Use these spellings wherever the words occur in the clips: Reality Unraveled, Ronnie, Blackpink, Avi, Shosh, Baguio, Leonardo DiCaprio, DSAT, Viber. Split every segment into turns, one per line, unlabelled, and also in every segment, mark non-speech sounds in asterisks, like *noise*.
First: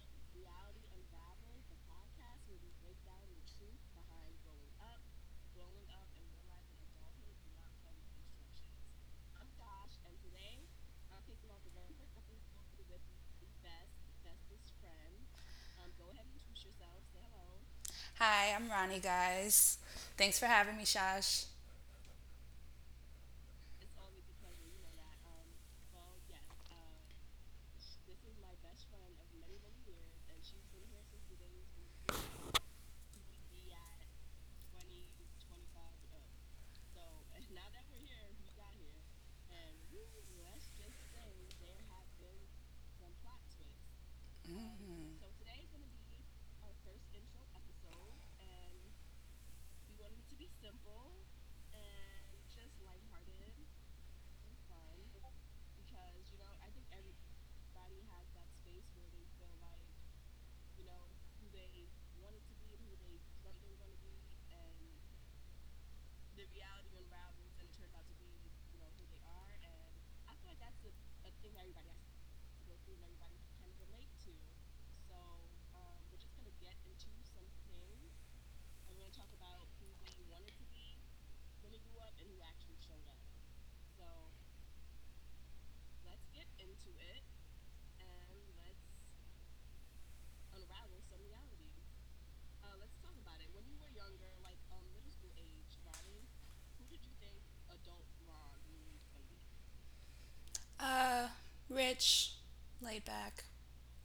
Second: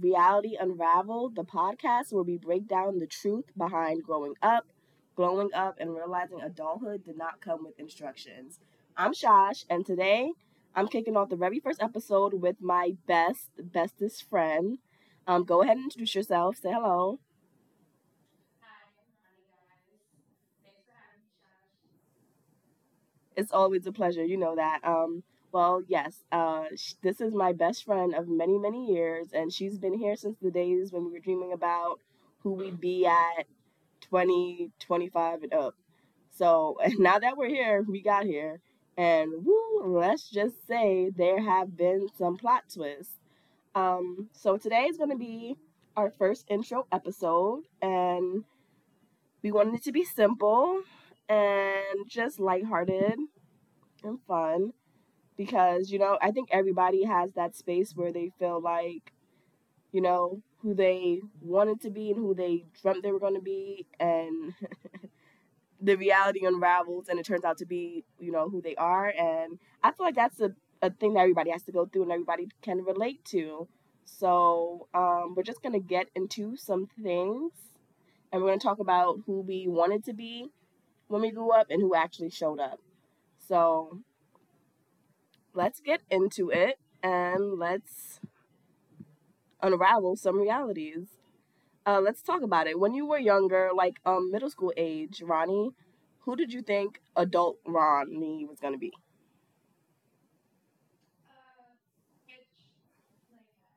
Reality Unraveled, the podcast where we break down the truth behind growing up, and realizing adulthood did not come with instructions. I'm Shosh, and today I'm kicking off the very first episode with my bestest friend. Go ahead and introduce yourself. Say hello.
Hi, I'm Ronnie, guys. Thanks for having me, Shash.
It's always a pleasure. You know that. Well, yes, this is my best friend of many, many years, and she's been here since the days when we were dreaming about who we'd be at 20, 25, and up. So *laughs* now that we're here, we got here, and woo, let's just say there have been some plot twists. So today is going to be our first intro episode, and we wanted it to be simple and just lighthearted and fun because, you know, I think everybody has that space where they feel like, you know, who they wanted to be and who they dreamt they were going to be, and *laughs* the reality unravels and it turns out to be, you know, who they are. And I feel like that's a thing that everybody has to go through and everybody can relate to. So we're just going to get into some things, and we're going to talk about who we wanted to be when we grew up and who actually showed up. So let's get into it, and let's unravel some realities. Let's talk about it. When you were younger, like, middle school age, Ronnie, who did you think adult Ronnie was gonna be?
Uh, Rich, laid back,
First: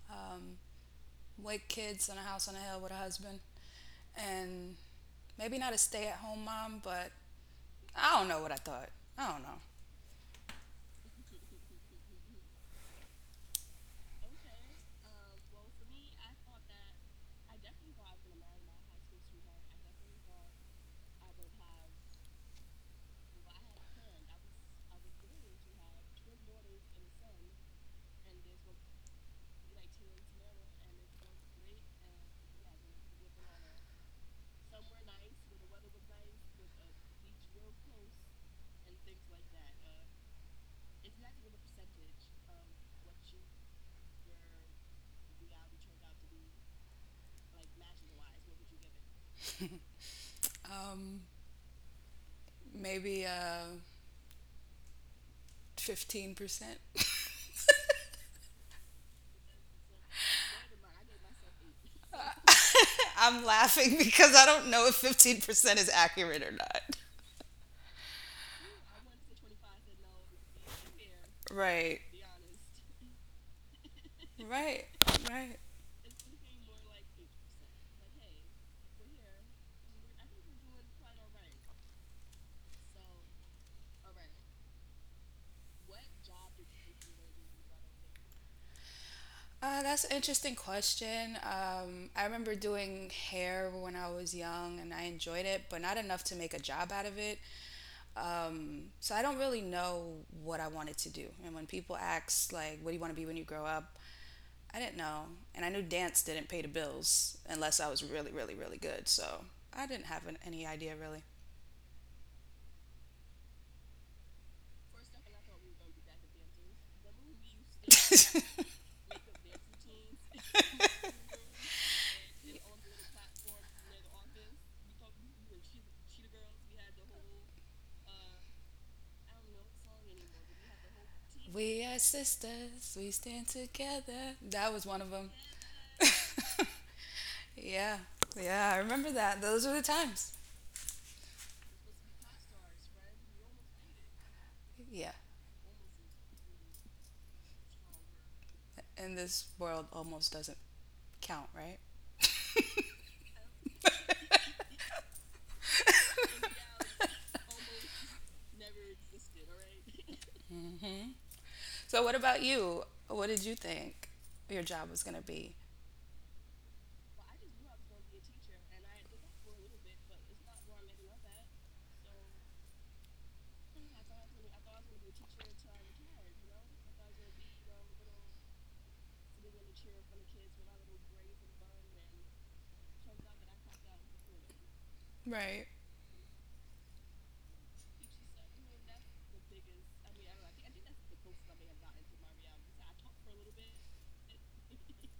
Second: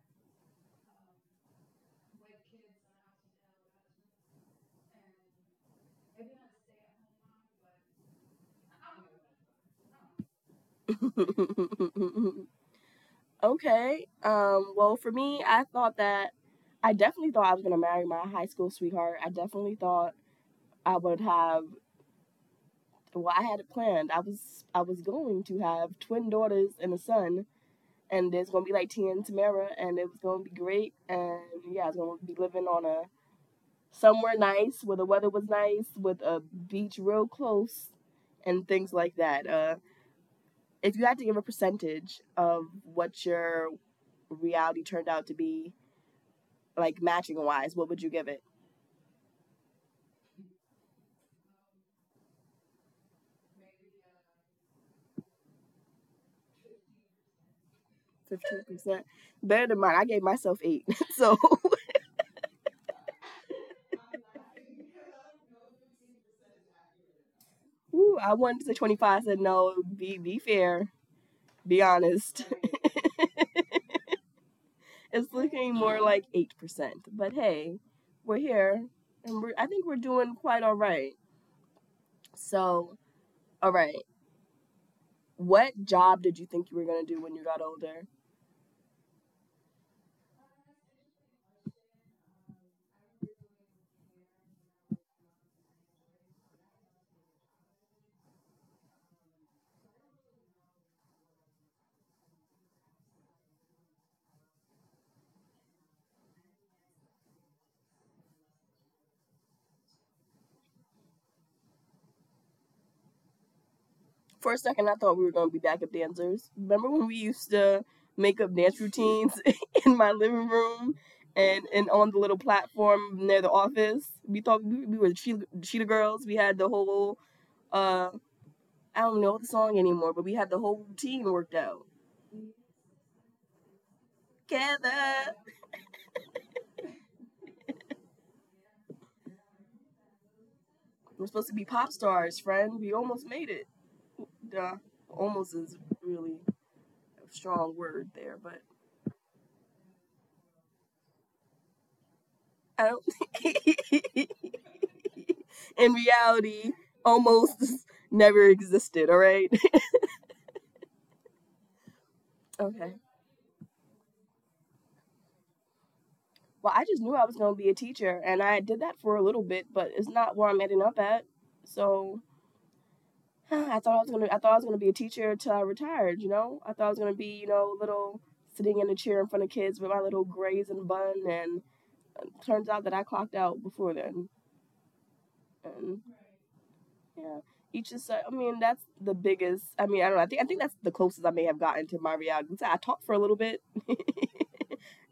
um, with kids in a house on a hill with a husband, and maybe not a stay-at-home mom, but I don't know what I thought. I don't know.
*laughs* Okay. Well, for me, I thought that I definitely thought I was gonna marry my high school sweetheart. I definitely thought I would have. Well, I had it planned. I was going to have twin daughters and a son, and there's gonna be like Tia and Tamara, and it was gonna be great. And yeah, I was gonna be living on a somewhere nice where the weather was nice with a beach real close and things like that. If you had to give a percentage of what your reality turned out to be, like matching wise, what would you give it?
Maybe 15%. *laughs*
15% better than mine. I gave myself 8. *laughs* So
I'm laughing because I don't know if 15% is accurate or not.
woo, I wanted to say 25. I said, no, be fair, be
Right.
honest.
Right.
*laughs* It's
Right.
looking more like 8%, but hey, we're here, and I think we're doing quite all right. So all right. What job did you think you were gonna do when you got older?
That's an interesting question. I remember doing hair when I was young and I enjoyed it, but not enough to make a job out of it. So I don't really know what I wanted to do. And when people ask, like, what do you want to be when you grow up? I didn't know. And I knew dance didn't pay the bills unless I was really, really, really good. So I didn't have any idea really.
For a second, I thought we were gonna be backup dancers. Remember when we used to make up
*laughs*
dance routines *laughs* in my living room and on the little platform near the office? We thought we were the cheetah girls. We had the whole uh I don't know the song anymore, but we had the whole routine worked
We
out.
are sisters, we stand together. That was one
Together,
of them. *laughs* yeah. Yeah, I remember that. Those were the times.
we're supposed to be pop stars, friend. We almost made it. Duh.
Yeah.
Almost is really a strong word there, but
And this world almost doesn't count, right?
I don't. *laughs* *laughs* In reality, almost *laughs* never existed, all right?
*laughs* So what about
*laughs*
you?
Okay.
What did you think your job was going to be?
Well, I just knew I was going to be a teacher, and I did that for a little bit, but it's not where I'm ending up at. So *sighs* I thought I was gonna be a teacher till I retired. You know, I thought I was gonna be, you know, little, sitting in a chair in front of kids with my little grays and bun, and it turns out that I clocked out before then.
Right.
And yeah, each is, so, I mean, that's the biggest. I mean, I don't know. I think that's the closest I may have gotten to my reality. So I taught for a little bit. *laughs*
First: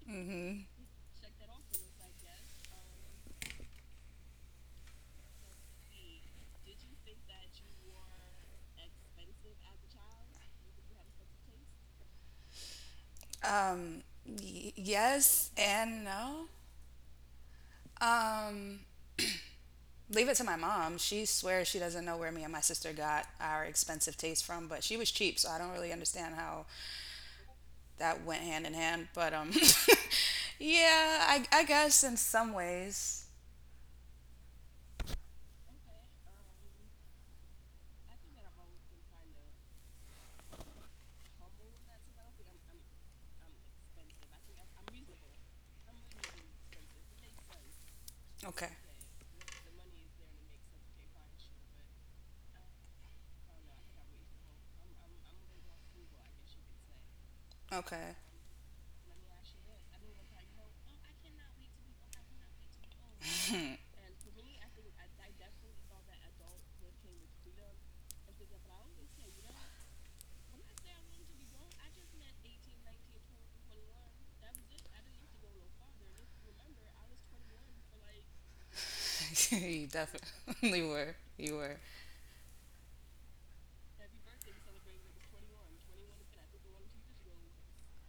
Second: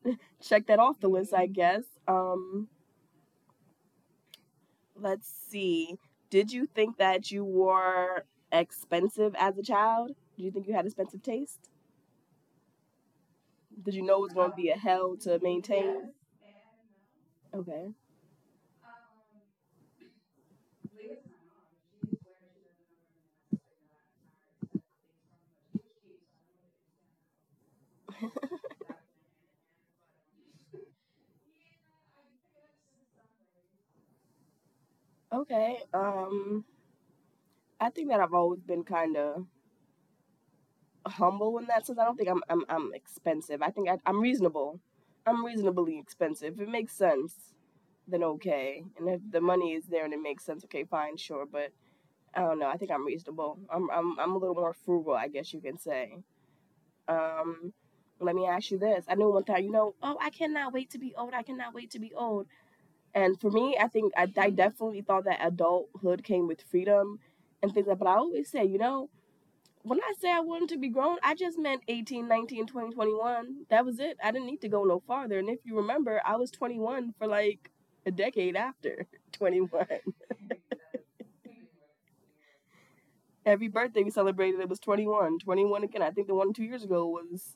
Mm-hmm.
Check that off the list, I guess. Let's see. Did you think that you were expensive as a child? Did you think you had expensive taste? Did you know it was going to be a hell to
Yes and
maintain?
no.
Okay.
Um, Leave it to my mom. She swears she doesn't know where me and my sister got our expensive taste from, but she was cheap, so I don't really understand how that went hand in hand. But *laughs* yeah, I guess in some ways.
Okay. I think that I've always been kind of humble in that sense. I don't think I'm expensive. I'm reasonable. I'm reasonably expensive. If it makes sense, then
Okay.
okay. And if the money is there and it makes sense, okay, fine, sure. But I don't know. I think I'm reasonable. I'm a little more frugal, I guess you can say.
Okay.
Um, let me ask you this. I knew one time, you know, oh, I cannot wait to be old. I cannot wait to be old. And for me, I definitely thought that adulthood came with freedom and things like. That. But I always say, you know, when I say I wanted to be grown, I just meant 18, 19, 20, 21. That was it. I didn't need to go no farther. And if you remember, I was 21 for like a decade
*laughs*
after *laughs*
You
21.
definitely were. You were.
Every birthday we celebrated, it was 21 21 again. I think the one 2 years ago was,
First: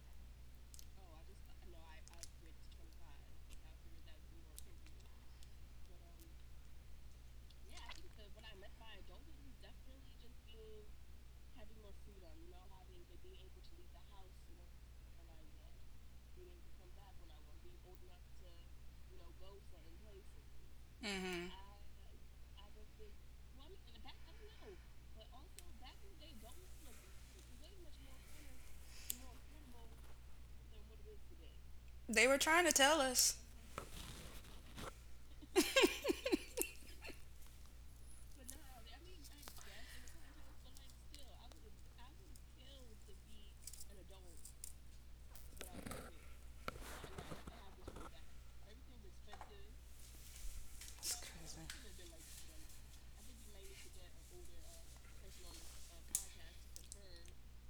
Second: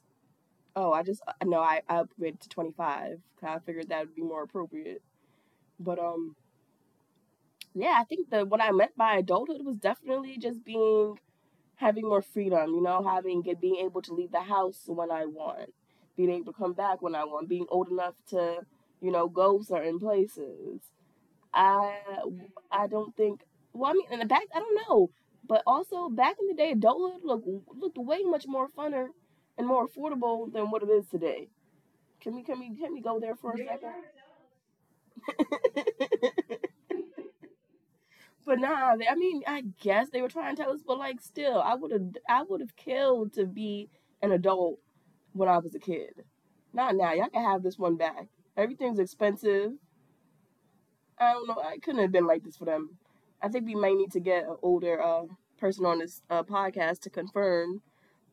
oh, I just no I, I upgraded to 25, 'cause I figured that would be more appropriate. But um, yeah, I think the what I meant by adulthood was definitely just being having more freedom, you know, having being able to leave the house when I want, being able to come back when I want, being old enough to, you know, go certain places.
Hmm.
I I don't think. Well, I mean, in the back, I don't know. But also, back in the day, adulthood looked way much more funner and more affordable than what it is today. Can we can we
They
can we
were
go
trying
there
to
for a
tell us.
second? *laughs* But nah, they- I mean, I guess they were trying to tell us, but like, still, I would have killed to be an adult when I was a kid. Not now. Y'all can have this one back. Everything's expensive. I don't know.
It's
I couldn't have
crazy.
been like this for them. I think we might need to get an older person on this podcast to confirm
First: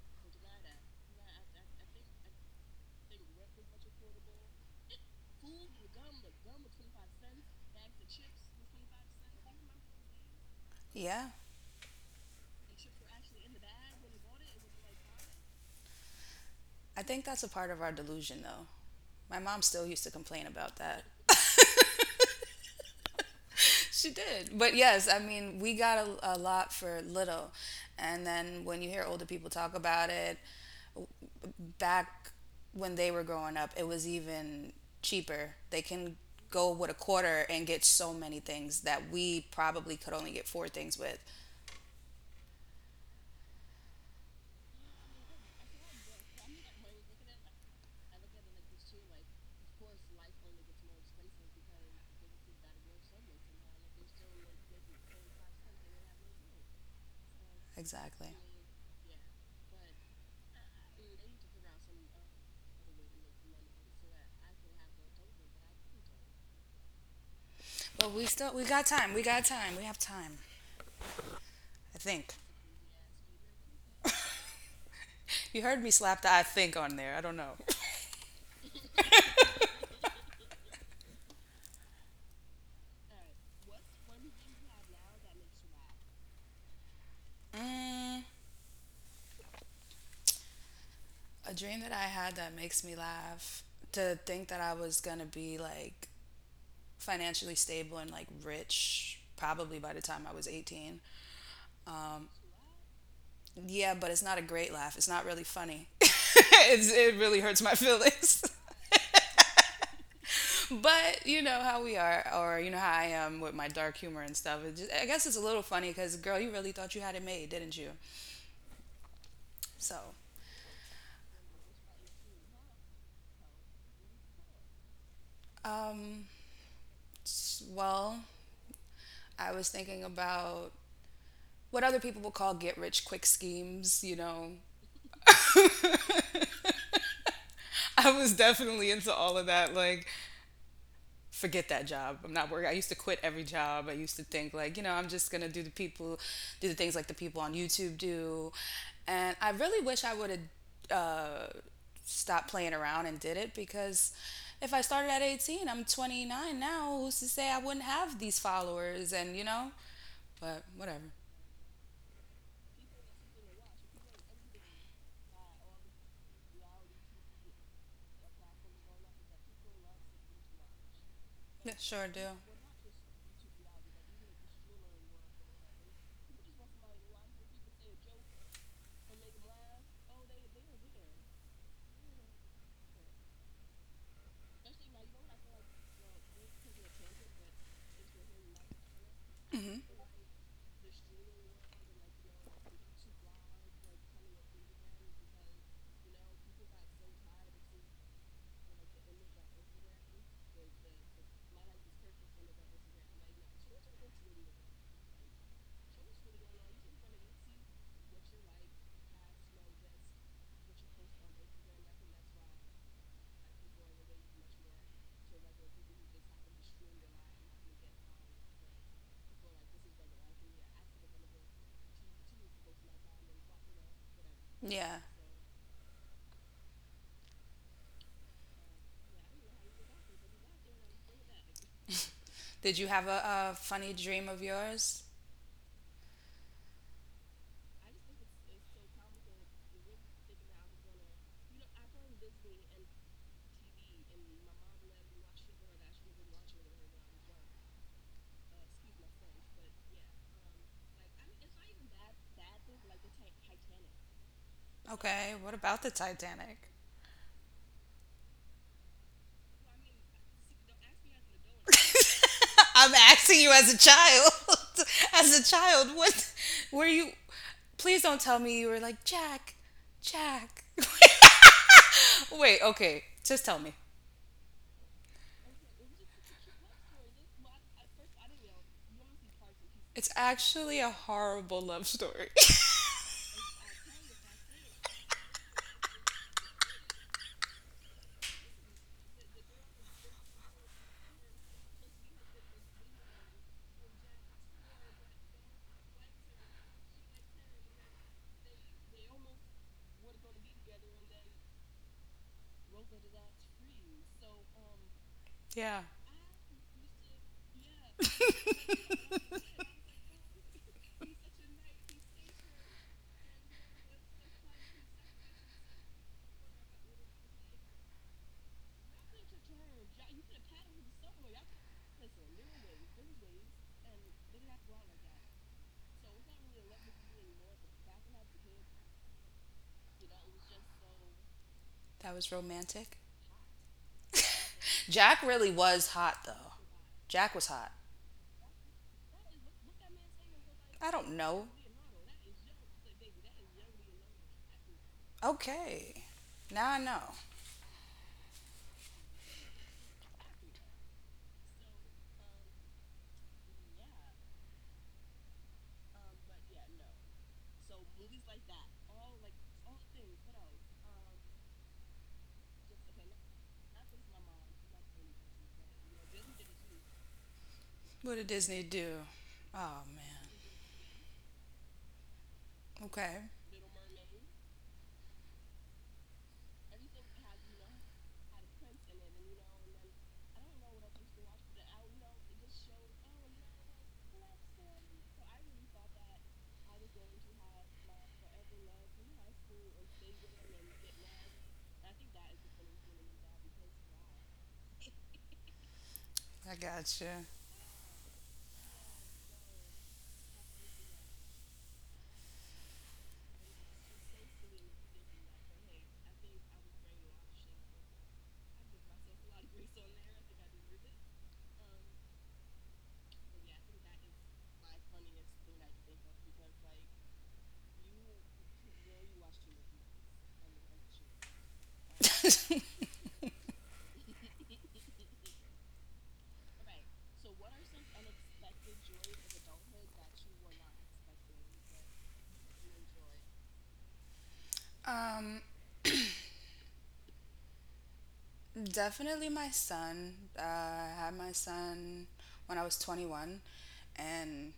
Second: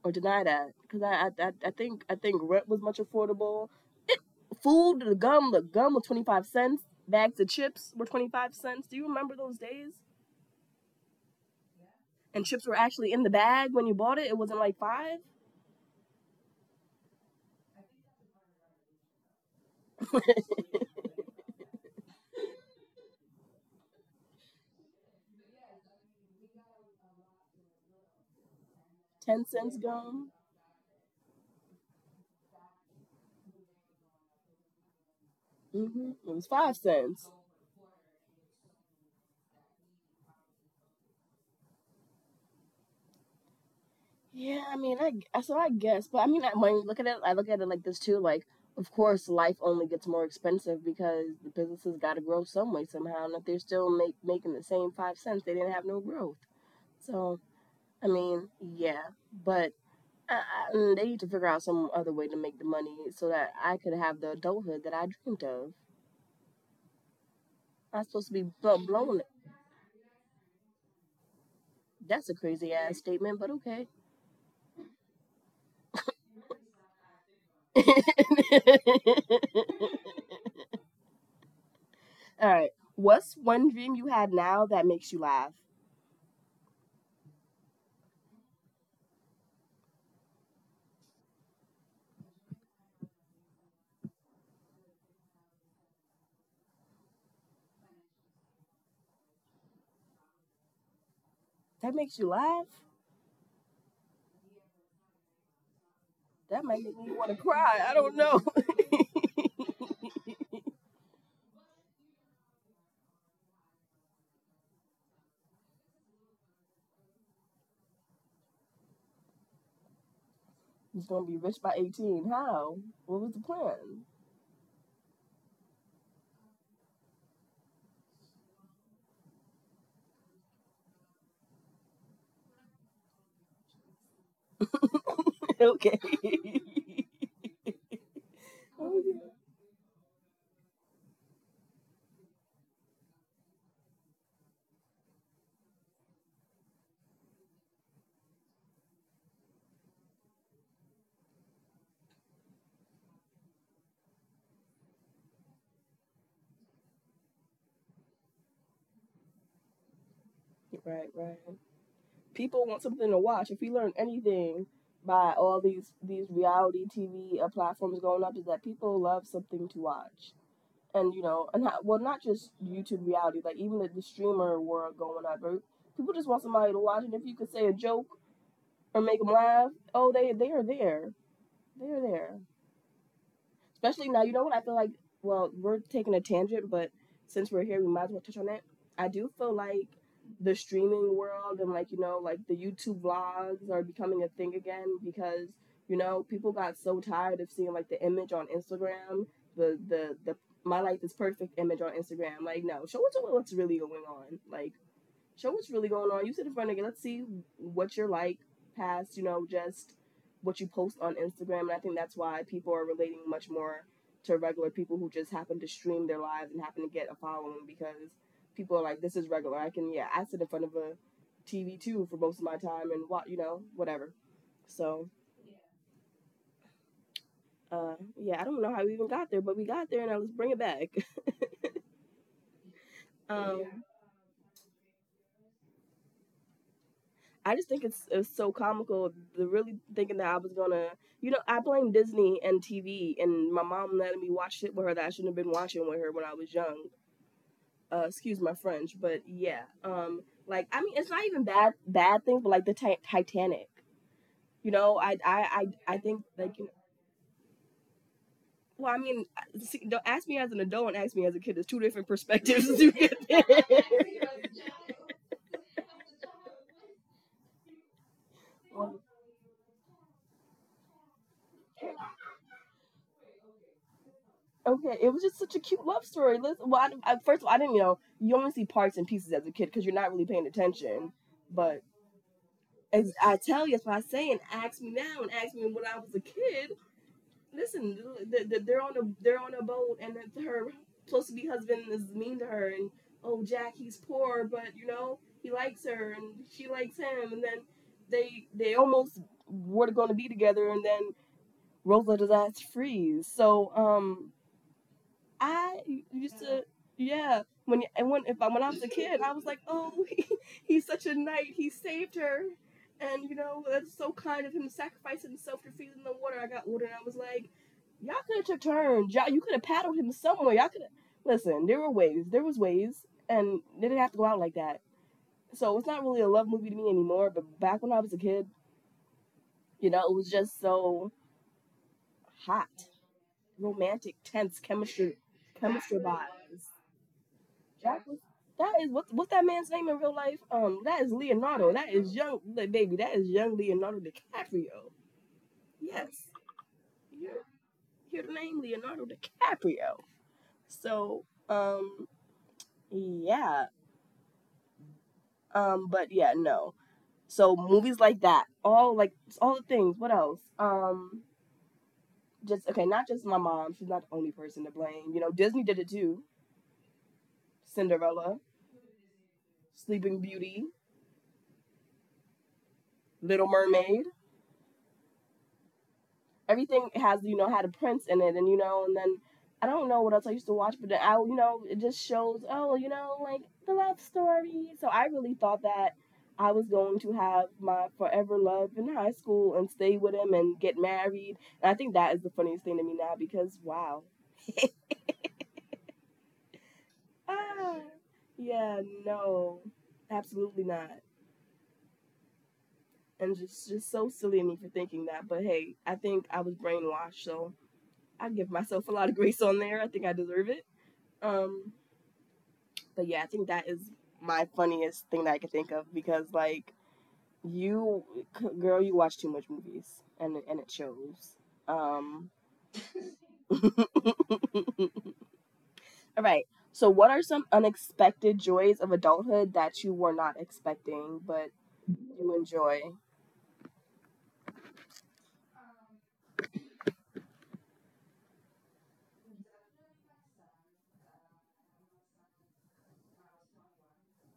or deny that because, I think rent was much affordable. Food, the gum was 25 cents. Bags of chips were 25 cents. Do you remember those days?
Yeah.
And chips were actually in the bag when you bought it. It wasn't like five,
I think that's a part of our delusion, though. My mom still used to complain about
*laughs*
that. She did. But yes, I mean, we got a lot for little. And then when you hear older
ten
people talk
cents
about
gum.
it, back when they were growing up, it was even cheaper. They
Hmm.
can
It was
go
five
with a
cents.
quarter and get so many things that we probably could only get four things with.
Yeah, I mean, so I guess, but I mean, I- when you look at it, I look at it like this too. Like, of course, life only gets more expensive because the businesses got to grow some way somehow, and if they're still making the same 5 cents, they didn't have no growth. So, I
Exactly.
mean, yeah, but they need to figure out some other way to make the money so that I could have the adulthood that I dreamed of.
But we
I'm
still
supposed
we
to be
got time. We got
blown.
time. We have time. I think.
That's a crazy ass statement, but okay.
You heard me slap the "I think" on there. I don't know.
*laughs* All right. What's one dream you had now that makes you laugh?
*laughs* mm, a dream that I had that makes me laugh. To think that I was going to be like financially stable and like rich probably by the time I was 18.
That makes you laugh?
Yeah, but it's not a great laugh. It's not really funny. *laughs* It really
That might
hurts my *laughs*
make me want to
feelings.
cry. I don't know. *laughs*
But you know how we are, or you know how I am with my dark humor and stuff. It just, I guess it's a little funny because, girl, you really thought you had it made, didn't you? So,
He's gonna be rich by 18. How? What was the plan?
well, I was thinking about what other people would call get rich quick schemes, you know.
*laughs* Okay. *laughs*
I was definitely
Oh,
into
yeah.
all of that. Like, forget that job. I'm not working. I used to quit every job. I used to think like, you know, I'm just gonna do the people, do the things like the people on YouTube do, and I really wish I would have uh, stopped playing around and did it because if I started at 18, I'm 29 now. Who's to say I wouldn't have these followers and you know? But whatever.
Right, right. People want something to watch. If we learn anything by all these reality TV platforms going up, is that people love something to watch. And you know, and how,
Yeah,
well,
sure
not
do.
just YouTube reality, like even the streamer world going up. Right? People just want somebody to watch, and if you could say a joke or make them laugh, oh, they are there, they are there. Especially now, you know what I feel like? Well, we're taking a tangent, but since we're here, we might as well touch on it. I do feel like the streaming world and, like, you know, like the YouTube vlogs are becoming a thing again because, you know, people got so tired of seeing, like, the image on Instagram, the my life is perfect image on Instagram. Like, no, show us what's really going on. Like, show what's really going on. You sit in front of it. Let's see what you're like past, you know, just what you post on Instagram. And I think that's why people are relating much more to regular people who just happen to stream their lives and happen to get a following because people are like, this is regular. I can, yeah, I sit in front of a TV too for most of my time and what, you know, whatever.
Yeah.
So, yeah, I don't know how we even got there, but we got there, and now let's bring it back.
Did you have
*laughs*
a
Um,
funny dream of yours?
I just think it's so comical. The really thinking that I was gonna, I blame Disney and TV, and my mom letting me watch shit with her that I shouldn't have been watching with her when I was young. Excuse my French, but yeah, I mean, it's not even bad bad things, but like the Titanic, you know, I
Okay,
I
what
I,
about the
I think
Titanic?
well, I mean, see, don't ask me as an adult and ask me as a kid. There's two different perspectives. *laughs* *laughs*
I'm
*laughs*
asking you as a child. *laughs* As a child, what were you? Please don't tell me you were like
Well,
Jack, Jack. *laughs* Wait, okay, just tell me.
okay, it was just such a cute love story. Listen, well, first of all, I didn't, you only see parts and pieces as a
It's
kid because you're not really
actually a
paying attention.
horrible love story.
But as I tell you, that's what I say, and ask me now, and ask me when I was a kid. Listen, they're on a boat, and that her supposed to be husband is mean to her, and oh Jack, he's poor, but you know he likes her, and she likes him, and then they almost were going to be together, and then Rosa does ask freeze. So
*laughs* yeah,
I used to, yeah. When and when if I, when I was a kid, I was like, oh, *laughs* he, he's such a knight. He saved her, and you know that's so kind of him to sacrifice himself to feed in the water. I got water, and I was like, y'all could have took turns. Y'all, you could have paddled him somewhere. Y'all could have. Listen, there were ways. There was ways, and they didn't have to go out like that. So it's not really a love movie to me anymore. But back when I was a kid, you know, it was just so
that was
hot,
romantic.
romantic, tense chemistry,
Jack really was
chemistry
hot though.
vibes.
Jack was hot.
That was that is what's that man's name in real life?
I
That
don't
is
know.
Leonardo. That is young baby. That is young Leonardo DiCaprio.
Okay,
Yes,
now I know.
you hear the name Leonardo DiCaprio. So um, yeah, no. So movies like that, all like all the things. What else? Just okay, not just my mom. She's not the only person to blame. You know, Disney did it too.
What did
Cinderella,
Disney do? Oh
Sleeping
man.
Beauty,
Okay,
Little Mermaid. Everything has, you know, had a prince in it, and you know, and then I don't know what else I used to watch, but then I, you know, it just shows, oh, you know, like the love story. So I really thought that I was going to have my forever love in high school and stay with him and get married, and I think that is the funniest thing to me now because wow.
I gotcha.
ah yeah, no, absolutely not. And just so silly of me for thinking that, but hey, I think I was brainwashed, so I give myself a lot of grace on there. I think I deserve it. um But yeah, I think that is my funniest thing that I could think of because like you, girl, you watch too much movies, and it shows. Um, *laughs* all right. So, what are some unexpected joys of adulthood that you were not expecting but you enjoy?
*laughs* um, Definitely my son. I had my son when I was 21, and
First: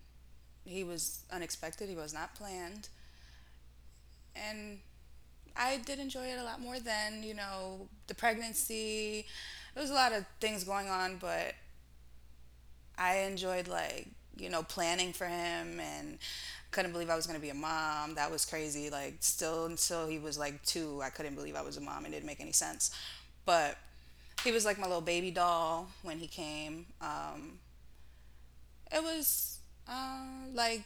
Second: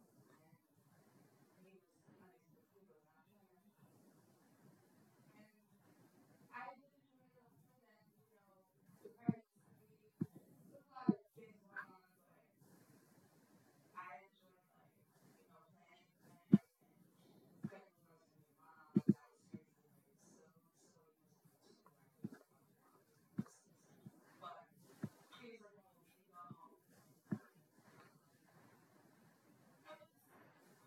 he was unexpected. He was not planned. And I did enjoy it a lot more than, you know, the pregnancy. There was a lot of things going on, but I enjoyed, like, you know, planning for him and couldn't believe I was going to be a mom. That was crazy. Like, still until he was like two, I couldn't believe I was a mom. It didn't make any sense. But he was like my little baby doll when he came. It was uh, like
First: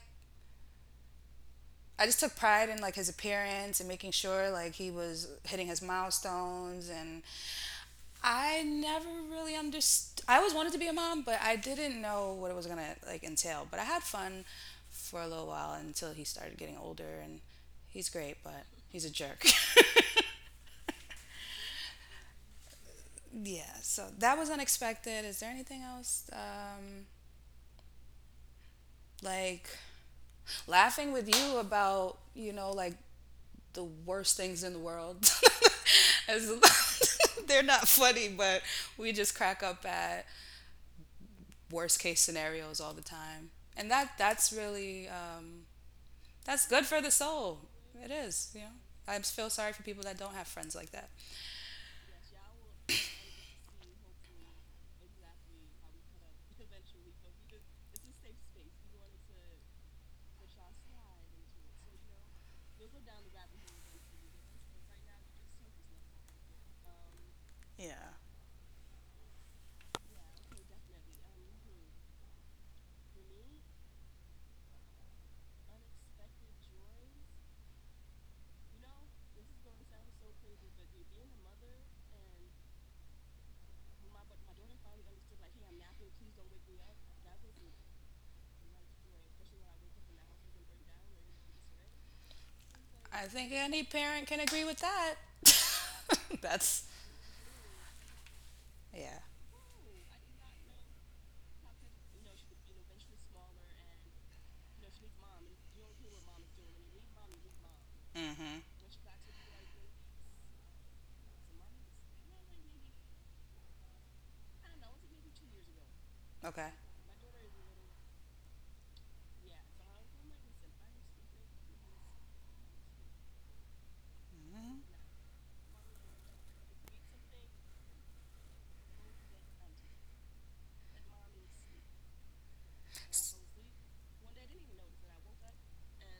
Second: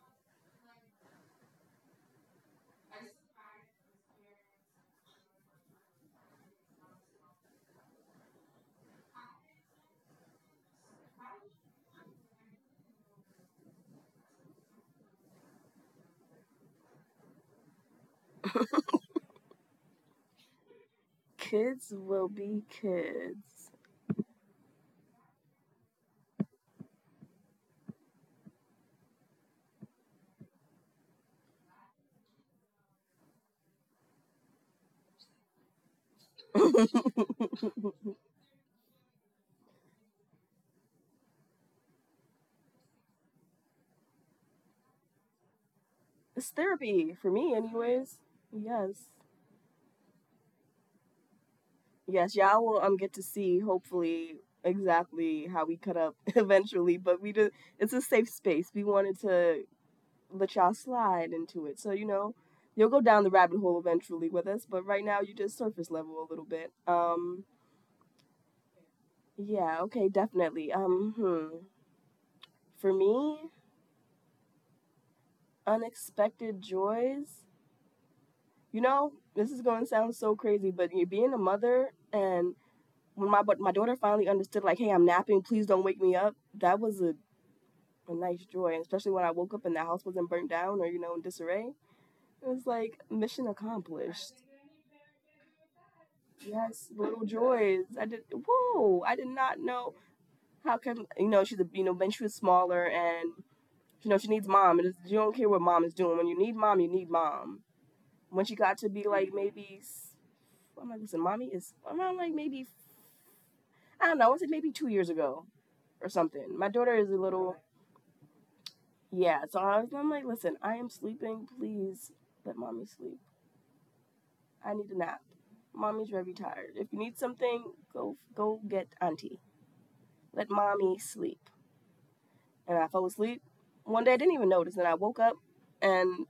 I just took pride in like his appearance and making sure like he was hitting his milestones and I never really understood. I always wanted to be a mom, but I didn't know what it was gonna like entail. But I had fun for a little while until he started getting older, and he's great, but he's a jerk.
Kids will be
*laughs*
kids.
yeah. So that was unexpected. Is there anything else? Like laughing with you about you know like the worst things in the world. *laughs*
*laughs*
It's- *laughs* They're not funny, but we just crack up at worst case scenarios all the time, and that that's really um,
It's
that's good
therapy
for
for
the
me,
soul.
anyways.
It is, you know.
Yes.
I feel sorry for people that don't have friends like that.
Yes, y'all will get to see hopefully exactly how we cut up *laughs* eventually, but we just, it's a safe space. We wanted to let y'all slide into it. So, you know, you'll go down the rabbit hole eventually with us, but right now you just surface level a little bit.
Yeah.
Yeah, okay, definitely. Um hmm. For me, unexpected joys. You know, this is going to sound so crazy, but you being a mother, and when my daughter finally understood like, "Hey, I'm napping. Please don't wake me up." That was a nice joy, especially when I woke up and the house wasn't burnt down or you know in disarray. It was
I
like
think any
mission
parent can agree
accomplished.
with that. *laughs* That's
Yes, little joys. I did.
yeah.
Whoa! I did not know how come, you know, she's a, you know, when she was smaller, and you know she needs mom and you don't care what mom is doing. When you need mom, you need mom. When she got to be like maybe, I'm like, listen, mommy is around like maybe, I don't know. I want to, maybe 2 years ago or
Okay.
something. My daughter is a little. Yeah, so I'm like, listen, I am sleeping. Please let mommy sleep. I need a nap. Mommy's very tired. If you need something, go get auntie. Let mommy sleep. And I fell asleep. One day I didn't even notice, and I woke up, and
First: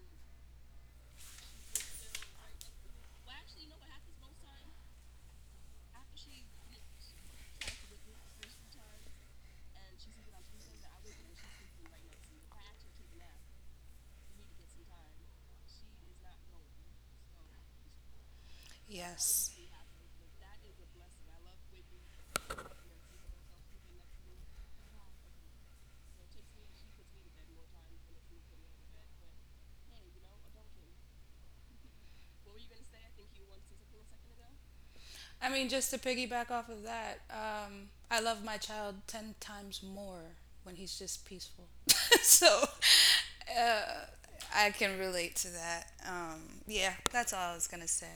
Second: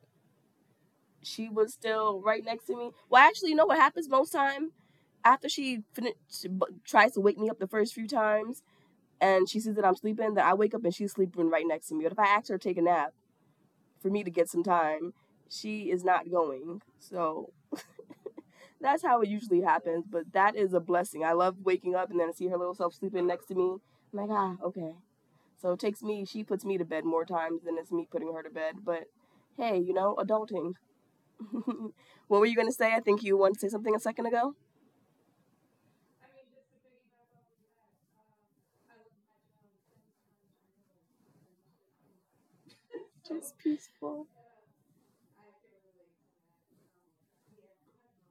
she was still right next to me. Well, actually, you know what happens most time after she finish, tries to wake me up the first few times, and she sees that I'm sleeping, that I wake up and she's sleeping right next to me. But if I ask her to take a nap for me to get some time, she is not going. So that's how it usually
Yes.
happens. But that is a blessing. I love waking up and then I see her little self sleeping next to me. I'm like, ah, okay. So it takes me, she puts me to bed more times than it's me putting her to bed. But hey, you know, adulting. *laughs* What were you going to say? I think you wanted to say something a second ago.
I mean, just to piggyback off of that, I love my child 10 times more when he's just peaceful. *laughs* So
Just peaceful.
I can relate to that. Yeah, that's all I was going to say.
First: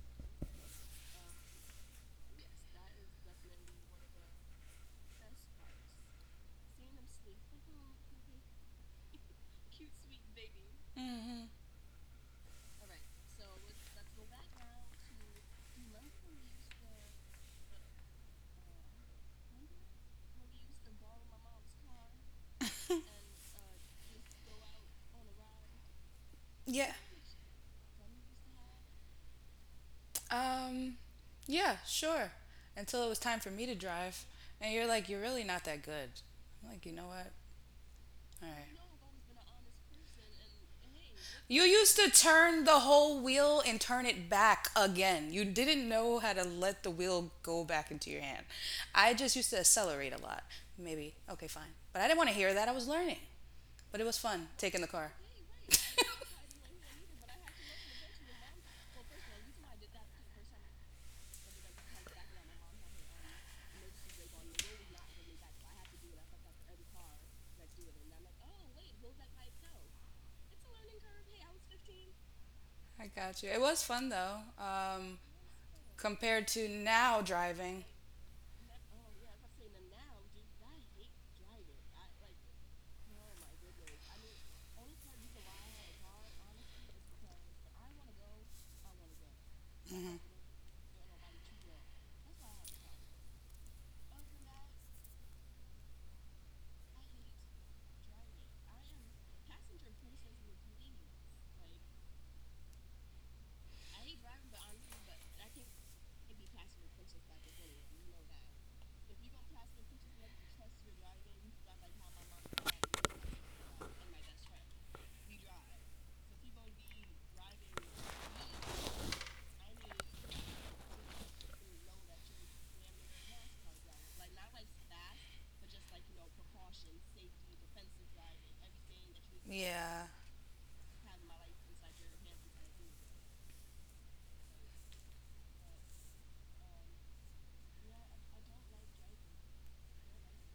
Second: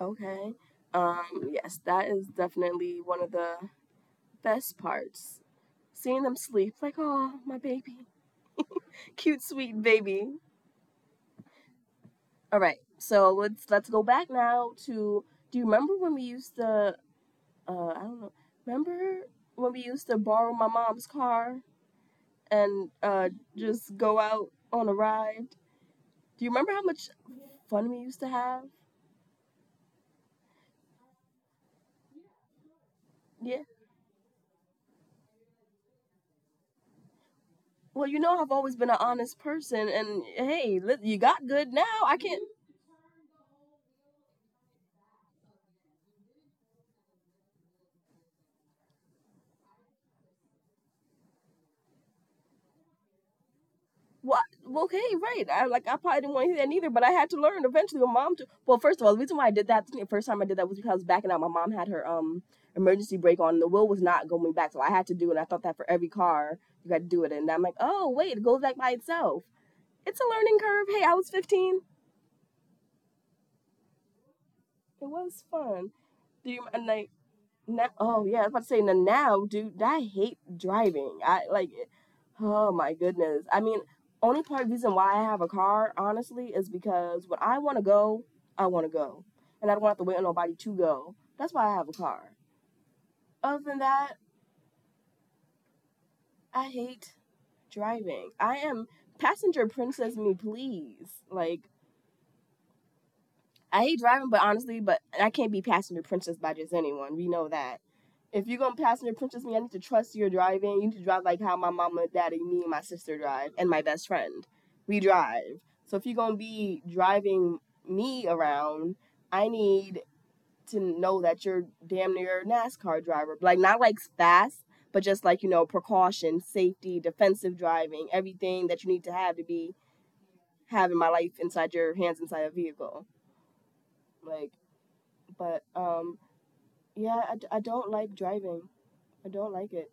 Okay. Yes, that is definitely one of the best parts. Seeing them sleep, like, oh, my baby. Cute, sweet baby.
Hmm.
All right. So let's go back now to. Do you remember when we used to? I don't know. Remember when we used to borrow my mom's car and
*laughs*
just go out on a ride? Do you remember how
Yeah.
much fun we used to have?
Um, yeah, sure. Until it was time for me
Yeah.
to drive. And you're like, you're really not that good. I'm like, you know what?
Well, you know
All
I've
right.
always been an honest person, and hey, you got
You
good
used
now.
to
I can't.
turn the whole wheel and turn it back again. You didn't know how to let the wheel go back into your hand. I just used to accelerate a lot. Maybe. Okay, fine. But I didn't want to hear that. I was learning. But it was fun taking the
Okay,
car.
right. I probably didn't want to hear that neither, but I had to learn eventually. My mom. Well, first of all, the reason why I did that the first time I did that was because
*laughs*
I was backing out. My mom had her emergency brake on. The wheel was not going back, so I had to do it. I thought that for every car you had to do it, and I'm like, oh wait, it goes back by itself. It's a learning curve. Hey, I was 15.
I got you. It was fun though,
It was fun.
compared
Do you
to
and like,
now driving.
now, oh yeah, I was about to say now, dude, I hate driving. I like, oh my goodness. I mean, only part of the reason why I have a car, honestly, is because when I want to go, I want to go, and I don't have to wait on nobody to go. That's why I have a car. Other than that, I hate driving. I am passenger princess, me please. Like, I hate driving, but honestly, but I can't be passenger princess by just anyone. We know that. If you're gonna passenger princess me, I need to trust your driving. You need to drive like how my mama, daddy, me, and my sister drive, and my best friend. We drive. So if you're gonna be driving me around, I need to know that you're damn near a NASCAR driver. Like not like fast, but just like you know precaution, safety, defensive driving, everything that you need to have
Yeah,
to be having my life inside your hands inside a vehicle. Like, but yeah, I don't like driving. I don't like it.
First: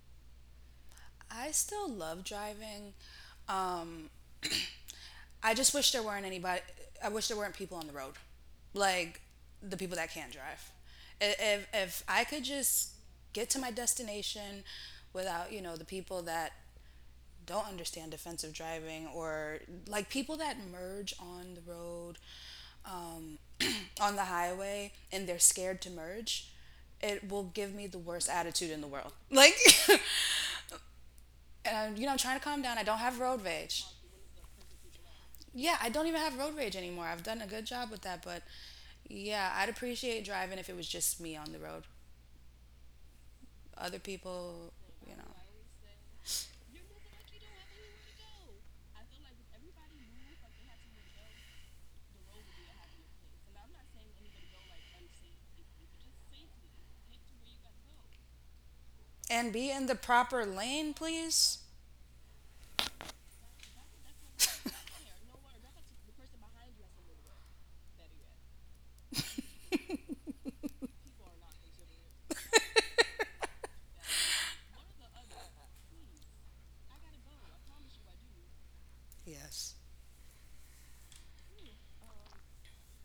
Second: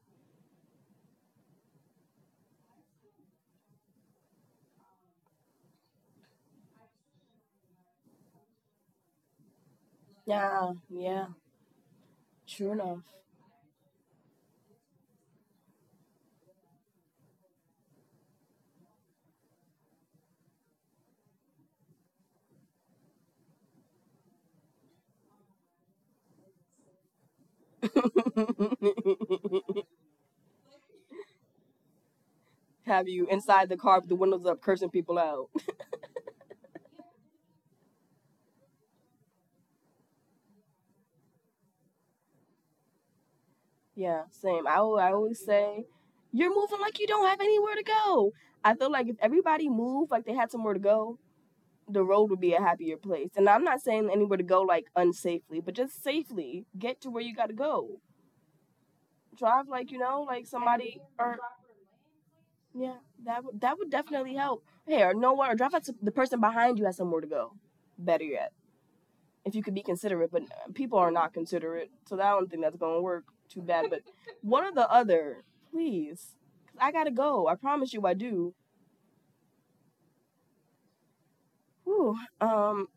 I still love driving. Um, I just wish there weren't anybody. I wish there weren't people on the road, like the people that can't drive.
Yeah, yeah,
If I could
true
just
enough.
get to my destination without you know the people that don't understand defensive driving or like people that merge on the road, um, *clears throat* on the highway, and they're scared to merge. It will give me the worst attitude in the world. Like,
*laughs*
*laughs* and I'm, you know, I'm trying to calm down. I don't
Have
have
you
road
inside the
rage.
car with the windows up, cursing people out?
Yeah,
*laughs*
I don't even have road rage anymore. I've done a good job with that, but yeah, I'd appreciate driving if it was just me on the road. Other
Yeah,
people,
same.
you
I
know.
always say, you're moving like you don't have anywhere to go. I feel like if everybody moved like they had somewhere to go, the road would be a happier place. And I'm not saying anywhere to go like unsafely, but just safely get to where you gotta go.
And
Drive
be in
like
the
you know,
proper
like
lane,
somebody or,
please?
yeah, that would definitely help. Hey, or nowhere, or drop out to the person behind you has somewhere to go. Better yet, if you could be considerate, but people are not considerate, so that I don't think that's going to work. Too bad, but *laughs* one or the other, please. 'Cause I gotta go. I promise you, I do.
Yes.
Whew.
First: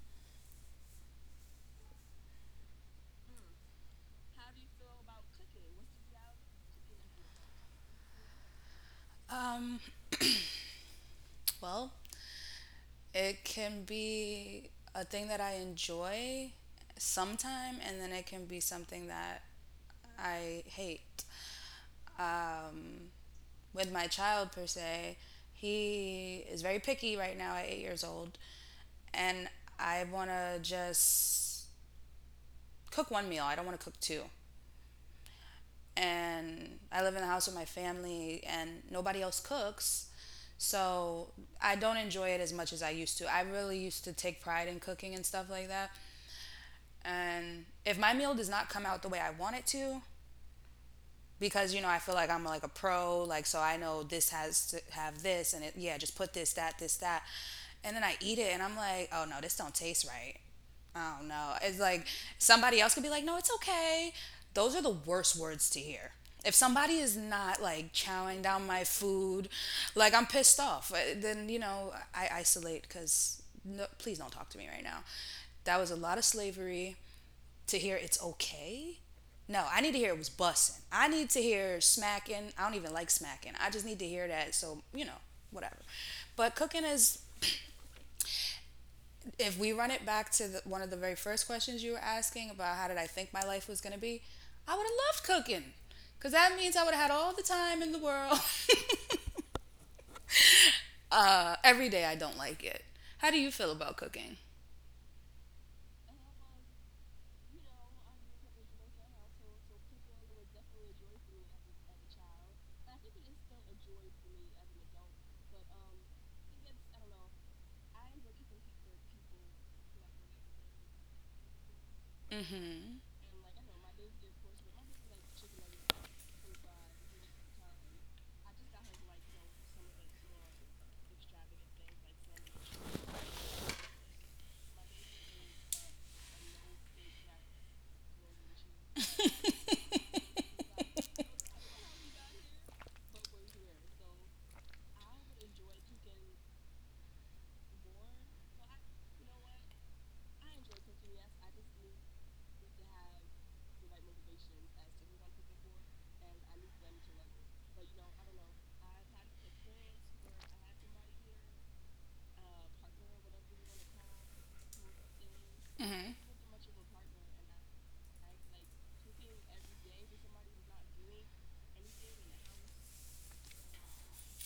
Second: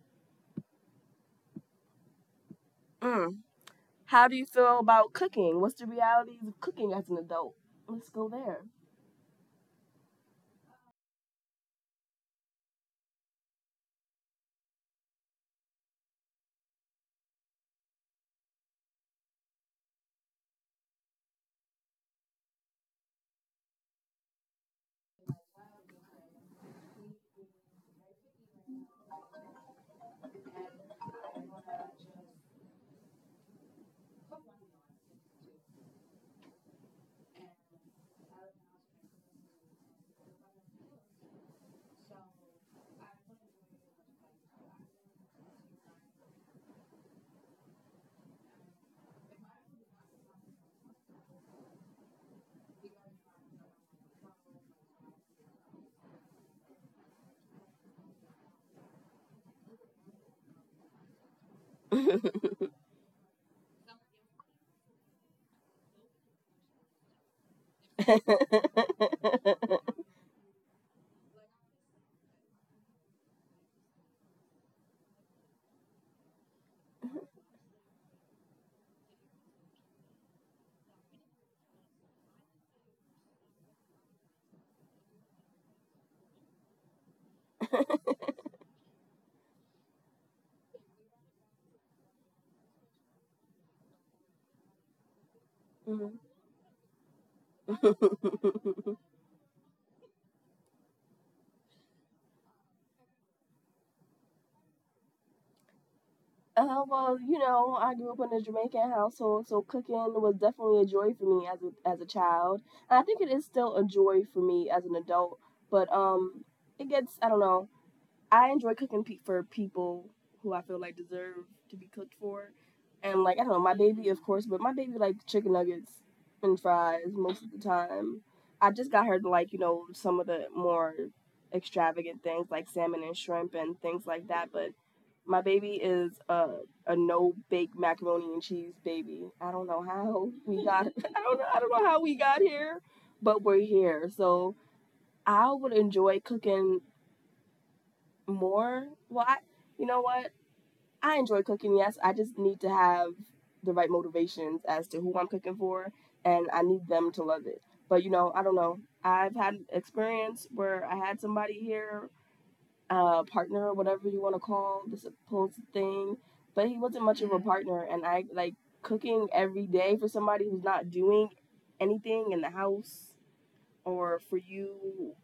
mm. How do you feel about cooking? What's the realities of cooking as an adult? Let's go there.
Um, well, it can be a thing that I enjoy sometime, and then it can be something that I hate. Um, with my child, per se, he is very picky right now at 8 years old, and I want to just cook one meal. I don't want to cook two. And I live in the house with my family and nobody else cooks. So I don't enjoy it as much as I used to. I really used to take pride in cooking and stuff like that. And if my meal does not come out the way I want it to, because you know I feel like I'm like a pro, like so I know this has to have this and it yeah, just put this, that, this, that. And then I eat it and I'm like, oh no, this don't taste right. I don't know. It's like somebody else could be like, no, it's okay. Those are the worst words to hear. If somebody is not like chowing down my food,
*laughs*
like I'm pissed off, then, I isolate because no, please don't talk to me right now. That was a lot of slavery to hear "it's okay." No, I need to hear it was bussing. I need to hear smacking. I don't even like smacking. I just need to hear that. So, you know, whatever. But cooking is if we run it back to one of the very first questions you were asking about how did I think my life was going to be, I would have loved cooking
Mhm.
because that means I would have had all the time in the world.
*laughs*
*laughs* Every day I don't like it. How do you feel about cooking?
Well, you know, I grew up in a Jamaican household, so cooking was definitely a joy for me as a child. And I think it is still a joy for me as an adult, but it gets I don't know. I enjoy cooking for people who I feel like deserve to be cooked for. And
Mm-hmm.
like I don't know, my baby, of course, but my baby likes chicken nuggets and fries most of the time. I just got her to like, you know, some of the more extravagant things like salmon and shrimp and things like that, but my baby is a no bake macaroni and cheese baby. I don't know how we got. *laughs* I don't know. I don't know how we got here, but we're here. So I would enjoy cooking more. Well, I, you know what? I enjoy cooking. Yes, I just need to have the right motivations as to who I'm cooking for, and I need them to love it. But you know, I don't know. I've had experience where I had somebody here, partner, or whatever you want to call the supposed thing, but he
Hmm.
wasn't much of a Mm. partner, and I like cooking every day for somebody who's not doing anything in the house or for you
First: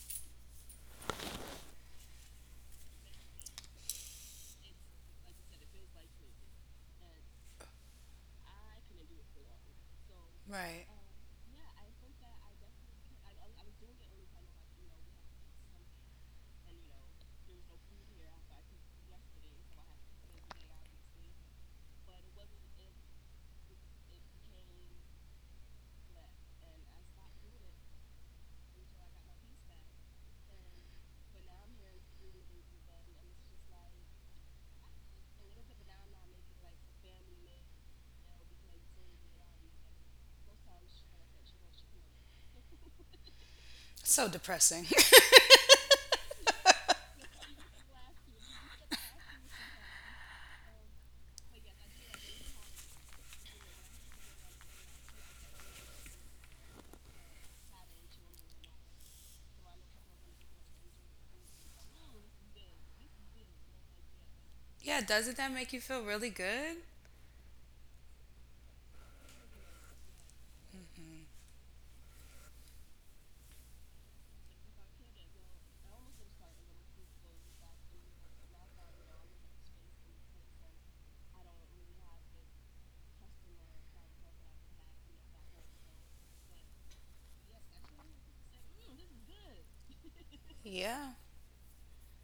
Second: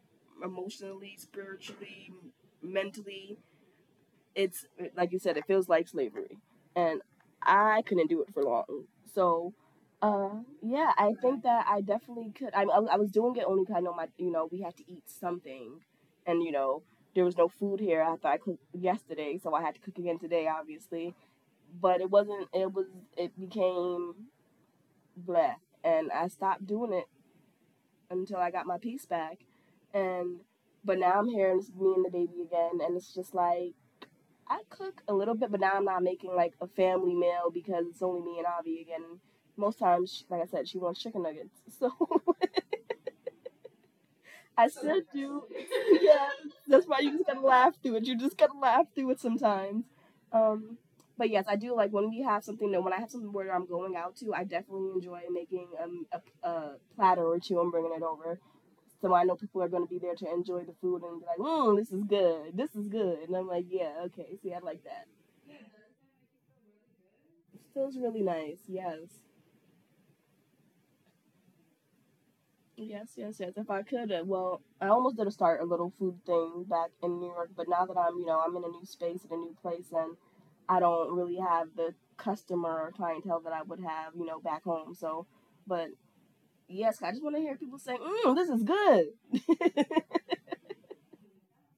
emotionally, spiritually, mentally it's like you said, it feels like slavery, and I couldn't do it for long. So,
Right.
yeah, I think that I definitely could. I was doing it only because I know my, you know, we had to eat something, and you know, there was no food here after I cooked yesterday, so I had to cook again today, obviously. But it wasn't. It was. It became bleh, and I stopped doing it until I got my peace back, and but now I'm here and it's me and the baby again, and it's just like I cook a little bit, but now I'm not making like a family meal because it's only me and Avi again. Most times, like I said, she wants chicken nuggets, so
So
*laughs* I
depressing.
still do. *laughs* Yeah, that's why you just gotta laugh through it. You just gotta laugh through it sometimes. Um, but yes, I do like when we have something that when I have something where I'm going out to, I definitely enjoy making a platter or two and bringing it over. So I know people are going to be there to enjoy the food and be like, mm, this is good, this is good. And I'm like, yeah, okay,
*laughs*
see, I
Yeah,
like that.
doesn't that make you feel really good?
Feels really nice. Yes. Yes, yes, yes. If I could, well, I almost did a start a little food thing back in New York, but now that I'm, you know, I'm in a new space and a new place, and I don't really have the customer or clientele that I would have, you know, back home. So, but yes, I just want to hear people say, mm, "This is good,"
Yeah.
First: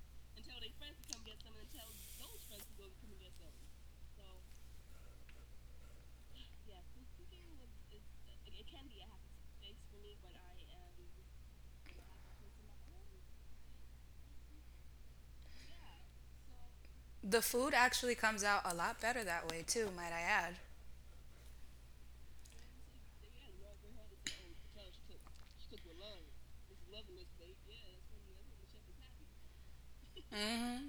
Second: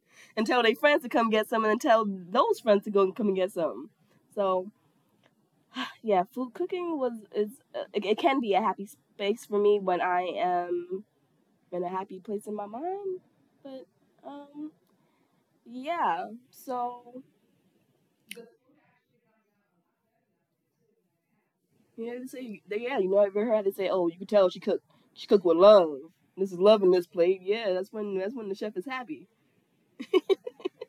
*laughs* and tell their friends to come get some, and then tell those friends to go and come and get some. So, *sighs* yeah, food cooking was is it can be a happy space for me when I am in a happy place in my mind. But um, yeah. So
The food actually comes out a lot better that way, too, might I add.
you know, they say they, yeah, you know, I ever heard they say, oh, you can tell she cooked with love. This is love in this plate. Yeah, that's when the chef is happy.
Mm-hmm.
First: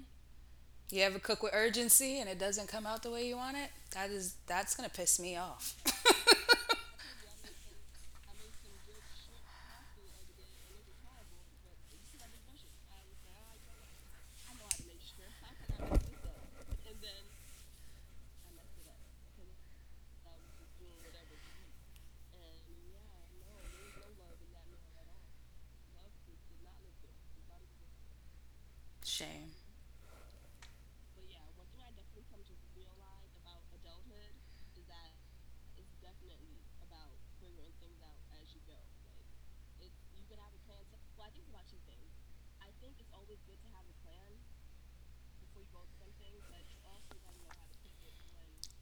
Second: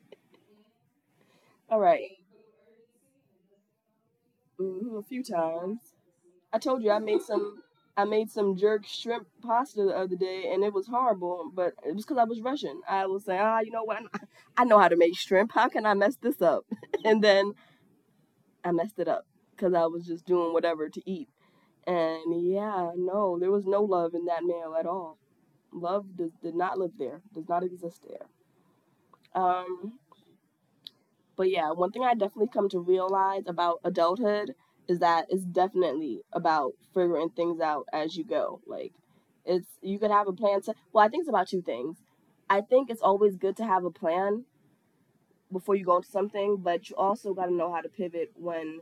You ever cook with
All right.
urgency and it doesn't come out the way you want it? That is that's going to
Mm-hmm, a
piss
few
me off.
times. I told you I made some. I made some jerk shrimp pasta the other day, and it was horrible. But it was because I was rushing. I was saying, ah, you know what? *laughs* I know how to make shrimp. How can I mess this up? *laughs* and then I messed it up because I was just doing whatever to eat. And yeah, no, there was no love in that male at all. Love does, did not live there, does not exist there.
Shame.
Um, but yeah, one thing I definitely come to realize about adulthood is that it's definitely about figuring things out as you go. Like, it's you could have a plan to, well, I think it's about two things. I think it's always good to have a plan before you go into something, but you also got to know how to pivot when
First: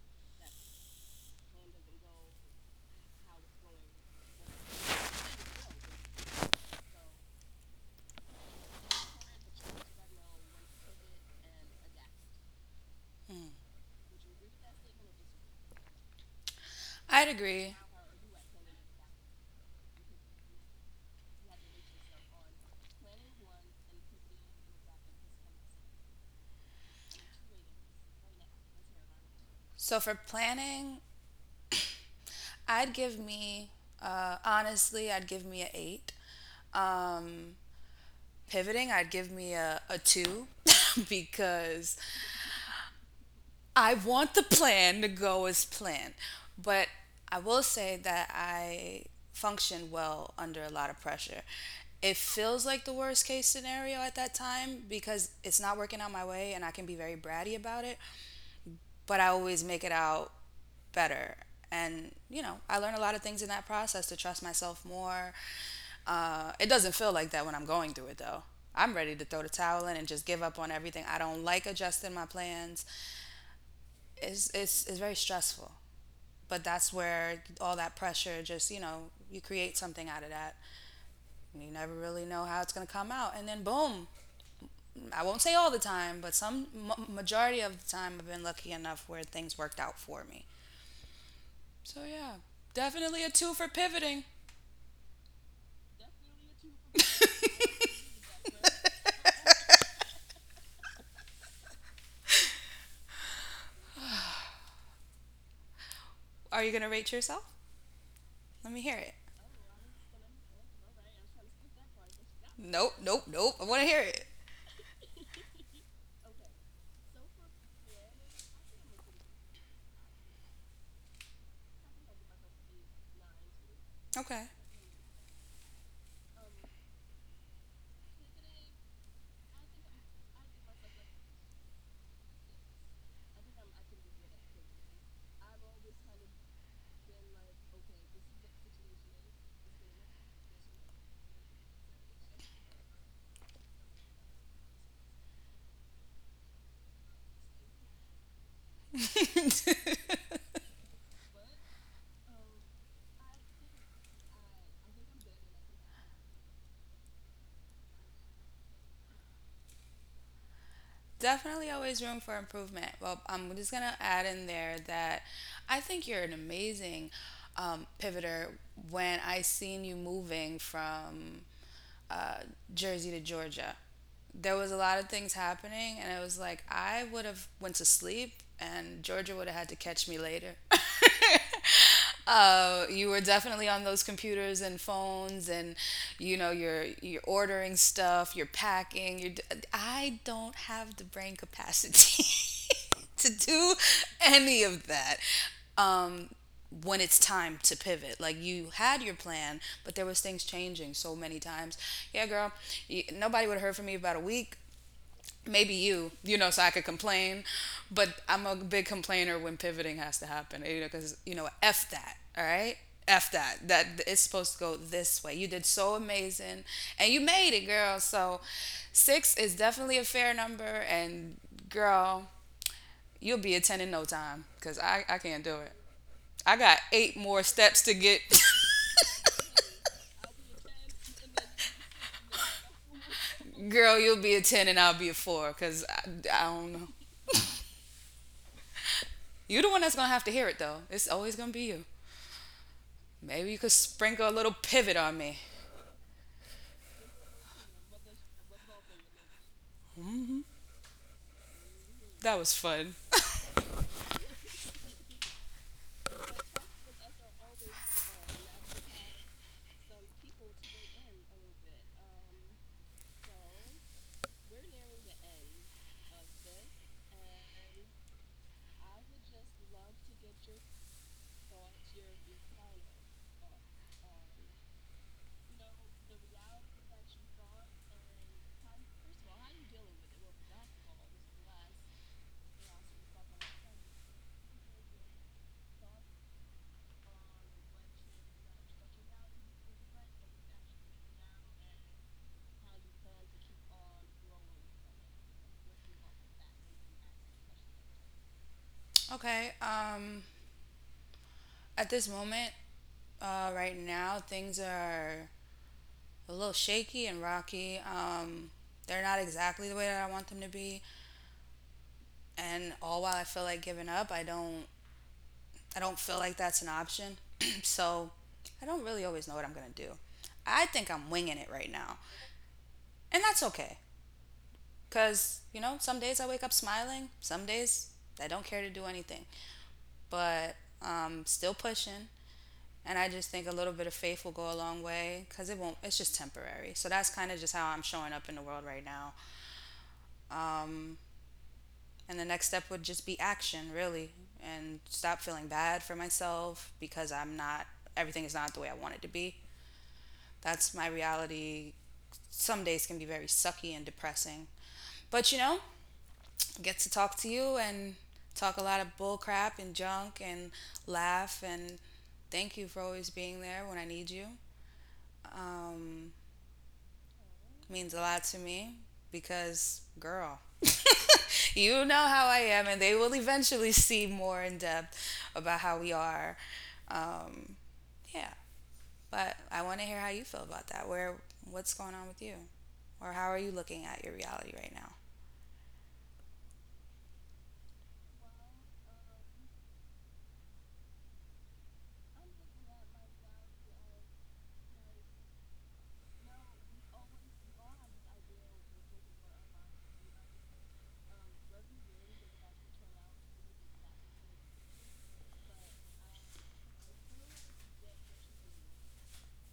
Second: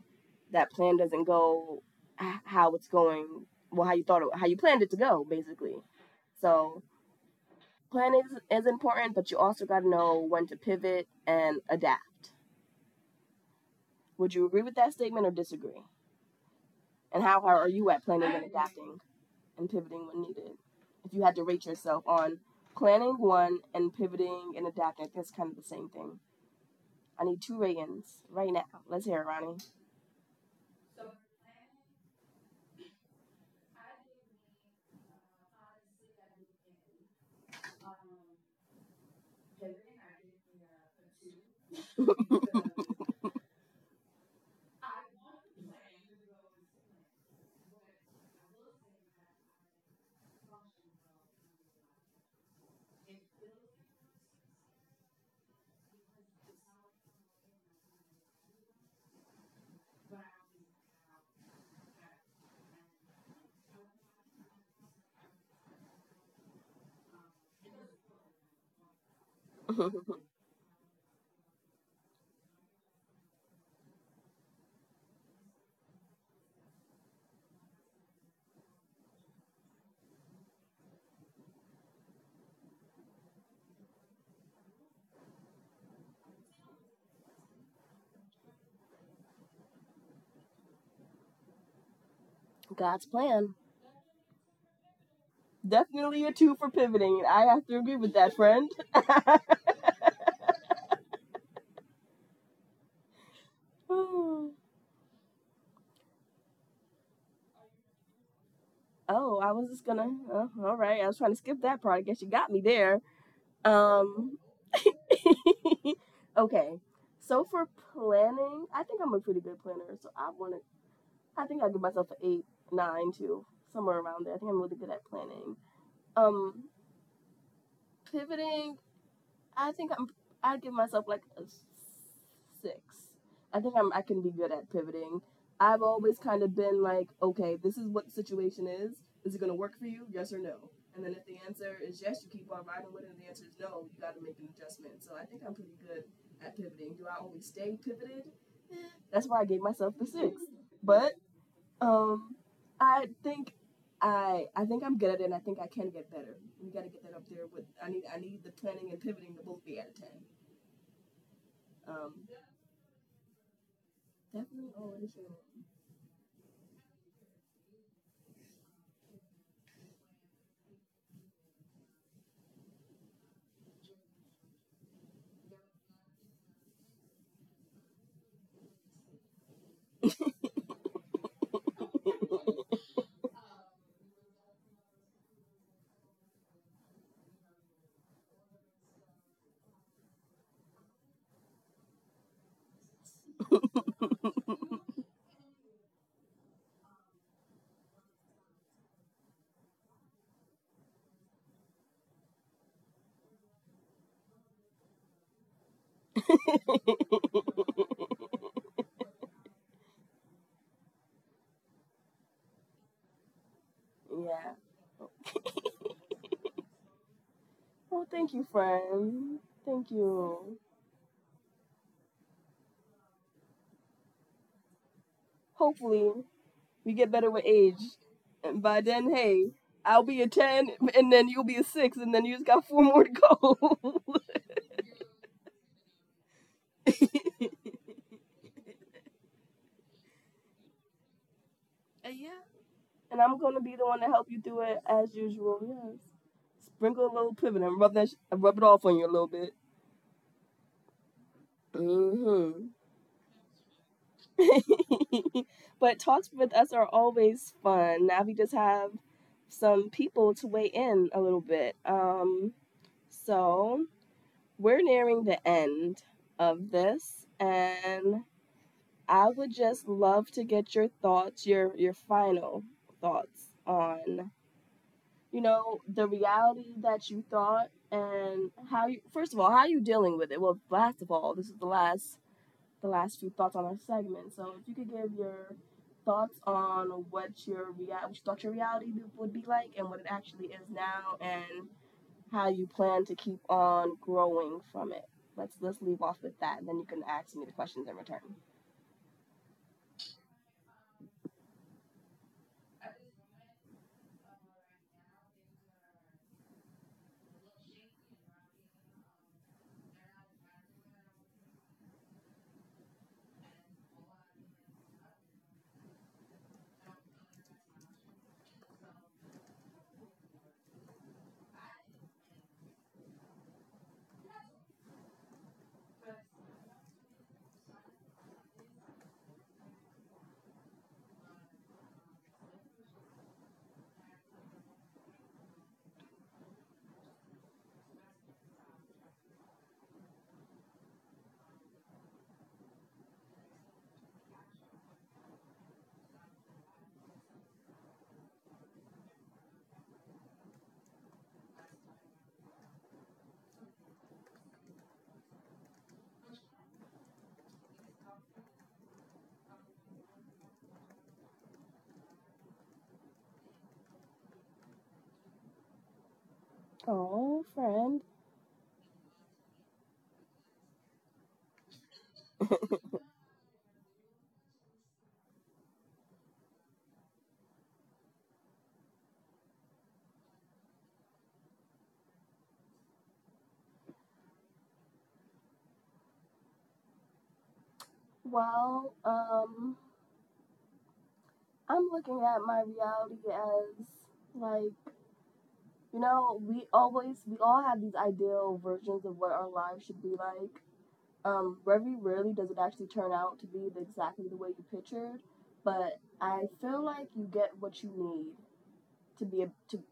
that plan doesn't go how it's going, well, how you thought, it, how you planned it to go, basically. So planning is important, but you also got to know when to pivot and adapt. Would you agree with that statement or disagree? And
I'd
how hard are
agree.
you at planning and adapting and pivoting when needed? If you had to rate yourself on planning one and pivoting and adapting, I think it's kind of the same thing. I need two ratings right now. Let's hear it,
So for planning, I'd give me, honestly, I'd give me a eight. Um, Pivoting, I'd give me a two *laughs* because
Ronnie. *laughs*
I want the plan to go as planned. But I will say that I function well under a lot of pressure. It feels like the worst case scenario at that time because it's not working out my way and I can be very bratty about it, but I always make it out better. And, you know, I learned a lot of things in that process to trust myself more. It doesn't feel like that when I'm going through it, though. I'm ready to throw the towel in and just
*laughs*
give up on everything. I don't like adjusting my plans. It's very stressful. But that's where all that pressure just, you know, you create something out of that. And you never really know how it's going to come out. And then, boom, I won't say all the time, but some majority of the time, I've been lucky enough where things worked out for me. So, yeah,
God's
definitely a two
plan.
for pivoting.
Definitely a two for pivoting. I have to agree with that, friend. *laughs* oh,
Are you gonna rate yourself? Let me hear it.
I was just gonna. Oh, all right, I was trying to skip that part. I guess you got me
Nope,
there.
nope, nope. I want to hear it.
Um. *laughs* Okay. So for planning, I think I'm a pretty good planner. So I want to. I think I give myself an eight, nine, too, somewhere around there. I
Okay.
think I'm really good at planning. Um, pivoting. I think I'm. I give myself like six. I think I'm. I can be good at pivoting. I've always kind of been like, okay, this is what the situation is. Is it going to work for you? Yes or no. And then if the answer is yes, you keep on riding with it. And the answer is no, you got to make an adjustment. So I think I'm pretty good at pivoting. Do I always stay pivoted? That's why I gave myself the six. But um, I think I think I'm good at it. And I think I can get better. We got to get that up there. With I need the planning and pivoting to both be at a ten.
*laughs* Definitely always room for
Um,
improvement. Well, I'm just going to add in there
definitely
that
always you.
I think you're an amazing pivoter when I seen you moving from uh, Jersey to Georgia. There was a lot of things happening, and it was like I would have went to sleep, and Georgia would have had to catch me later. Know, you were definitely on those computers and phones, and you know, you're ordering stuff, you're packing. I don't have the brain capacity *laughs* to do any of that. Um, when it's time to pivot, like, you had your plan but there was things changing so many times, yeah girl, you, nobody would have heard from me about a week maybe, you know, so I could complain. But I'm a big complainer when pivoting has to happen, you know, because, you know, F that, all right? F that. That it's
*laughs*
supposed to go
yeah.
this way. You did so amazing and you made it, girl.
Well,
So
thank you,
six is
friend.
definitely a
Thank
fair number.
you.
And, girl, you'll be a 10 in no time because I can't do it.
Hopefully,
I got eight
we get
more
better with
steps to
age,
get. *laughs*
and by then, hey, I'll be a ten, and then you'll be a six, and then you just got four more to
Girl, you'll
go.
be a
*laughs*
10 and I'll be a four because I don't know. You're the one that's going to have to hear it, though. It's always going to be you.
And yeah. And
Maybe you
I'm
could
gonna be the one
sprinkle a
to
little
help you through
pivot
it
on me.
as usual. Yes. Sprinkle a little pivot and rub rub it off on you a little bit.
That was fun.
Hmm.
*laughs*
*laughs* But talks with us are always fun. Now we just have some people to weigh in a little bit. So we're nearing the end of this, and I would just love to get your thoughts, your final thoughts on you know the reality that you thought and how you first of all how you dealing with it well last of all this is the last few thoughts on our segment. So if you could give your thoughts on what your what you thought your reality would be like and what it actually is now and how you plan to keep on growing from it. Let's leave off with that and then you can ask me the questions in return.
Okay, at this moment, right now, things are a little shaky and rocky. They're not exactly the way that I want them to be, and all while I feel like giving up, I don't feel like that's an option. *clears throat* So, I don't really always know what I'm gonna do. I think I'm winging it right now, and that's okay, cause you know, some days I wake up smiling, some days I don't care to do anything. But still pushing. And I just think a little bit of faith will go a long way because it won't, it's just temporary. So that's kind of just how I'm showing up in the world right now. And the next step would just be action, really, and stop feeling bad for myself because I'm not, everything is not the way I want it to be. That's my reality. Some days can be very sucky and depressing. But you know, I get to talk to you and talk a lot of bull crap and junk and laugh and thank you for always being there when I need you. um,
Oh, friend.
Means a lot to me because, girl, *laughs* you know how I am, and they will eventually see more in depth about how we are. Um, yeah, but I want to hear how you feel about that. Where, what's going on with you, or how are you looking at your reality right now?
Well, I'm looking at my reality as like you know, we all have these ideal versions of what our lives should be like very rarely does it actually turn out to be exactly the way you pictured, but I feel like you get what you need to be a,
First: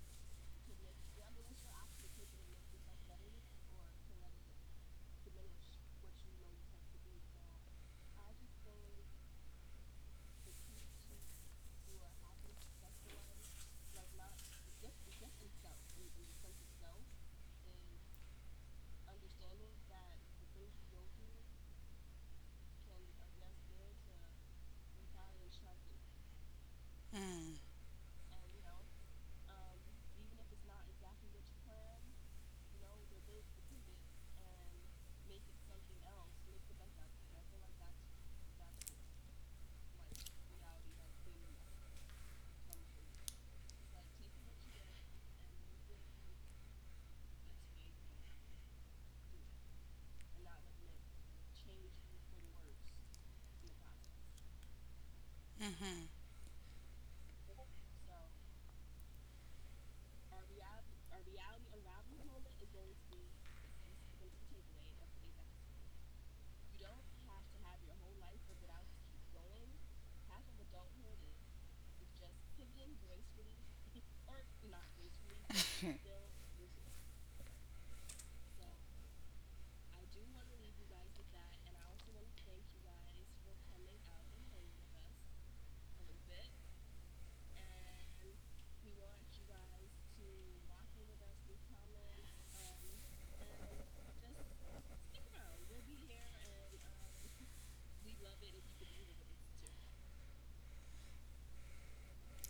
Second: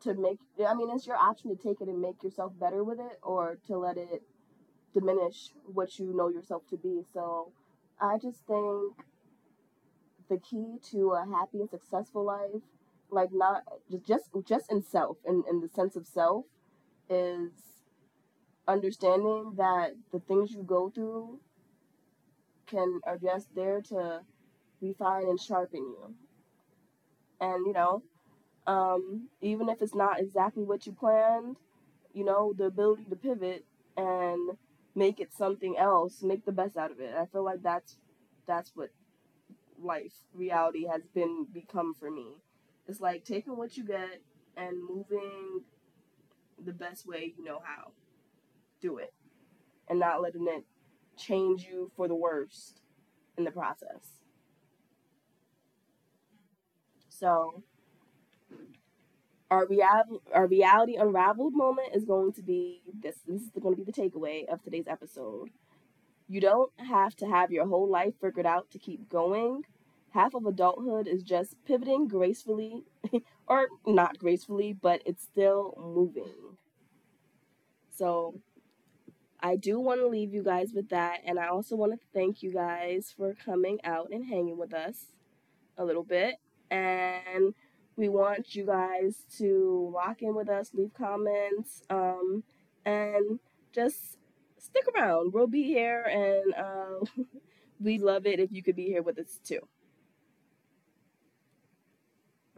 to make. I mean, it's your option to take it and make yourself better with it, or to let it diminish what you know yourself to be. So, I just think the key to a happy and successful life, like not just in self, in the sense of self, is understanding that the things you go through can are just there to refine and sharpen you.
Mm.
And you know, even if it's not exactly what you planned, you know, the ability to pivot and make it something else, make the best out of it. I feel like that's what life reality has been become for me. It's like taking what you get and moving the best way you know how. Do it and not letting it change you for the worst in the process.
Mm-hmm.
So our real our reality unraveled moment is going to be this this is going to be the takeaway of today's episode. You don't have to have your whole life figured out to keep going. Half of adulthood is just pivoting gracefully or not gracefully
*laughs*
but it's still moving. So I do want to leave you guys with that, and I also want to thank you guys for coming out and hanging with us a little bit. And we want you guys to lock in with us, leave comments, and just stick around. We'll be here, and *laughs* we love it if you could be here with us too.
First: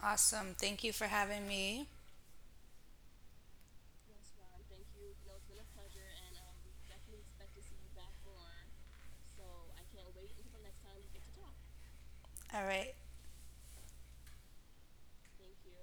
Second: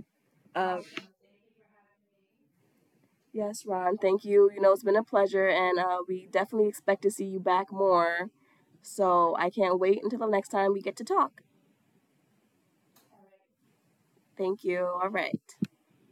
Awesome.
Uh,
Thank you for having me.
yes, Ron, thank you. You know, it's been a pleasure, and we definitely expect to see you back more. So I can't wait until the next time we get to talk.
All right.
Thank you. All right.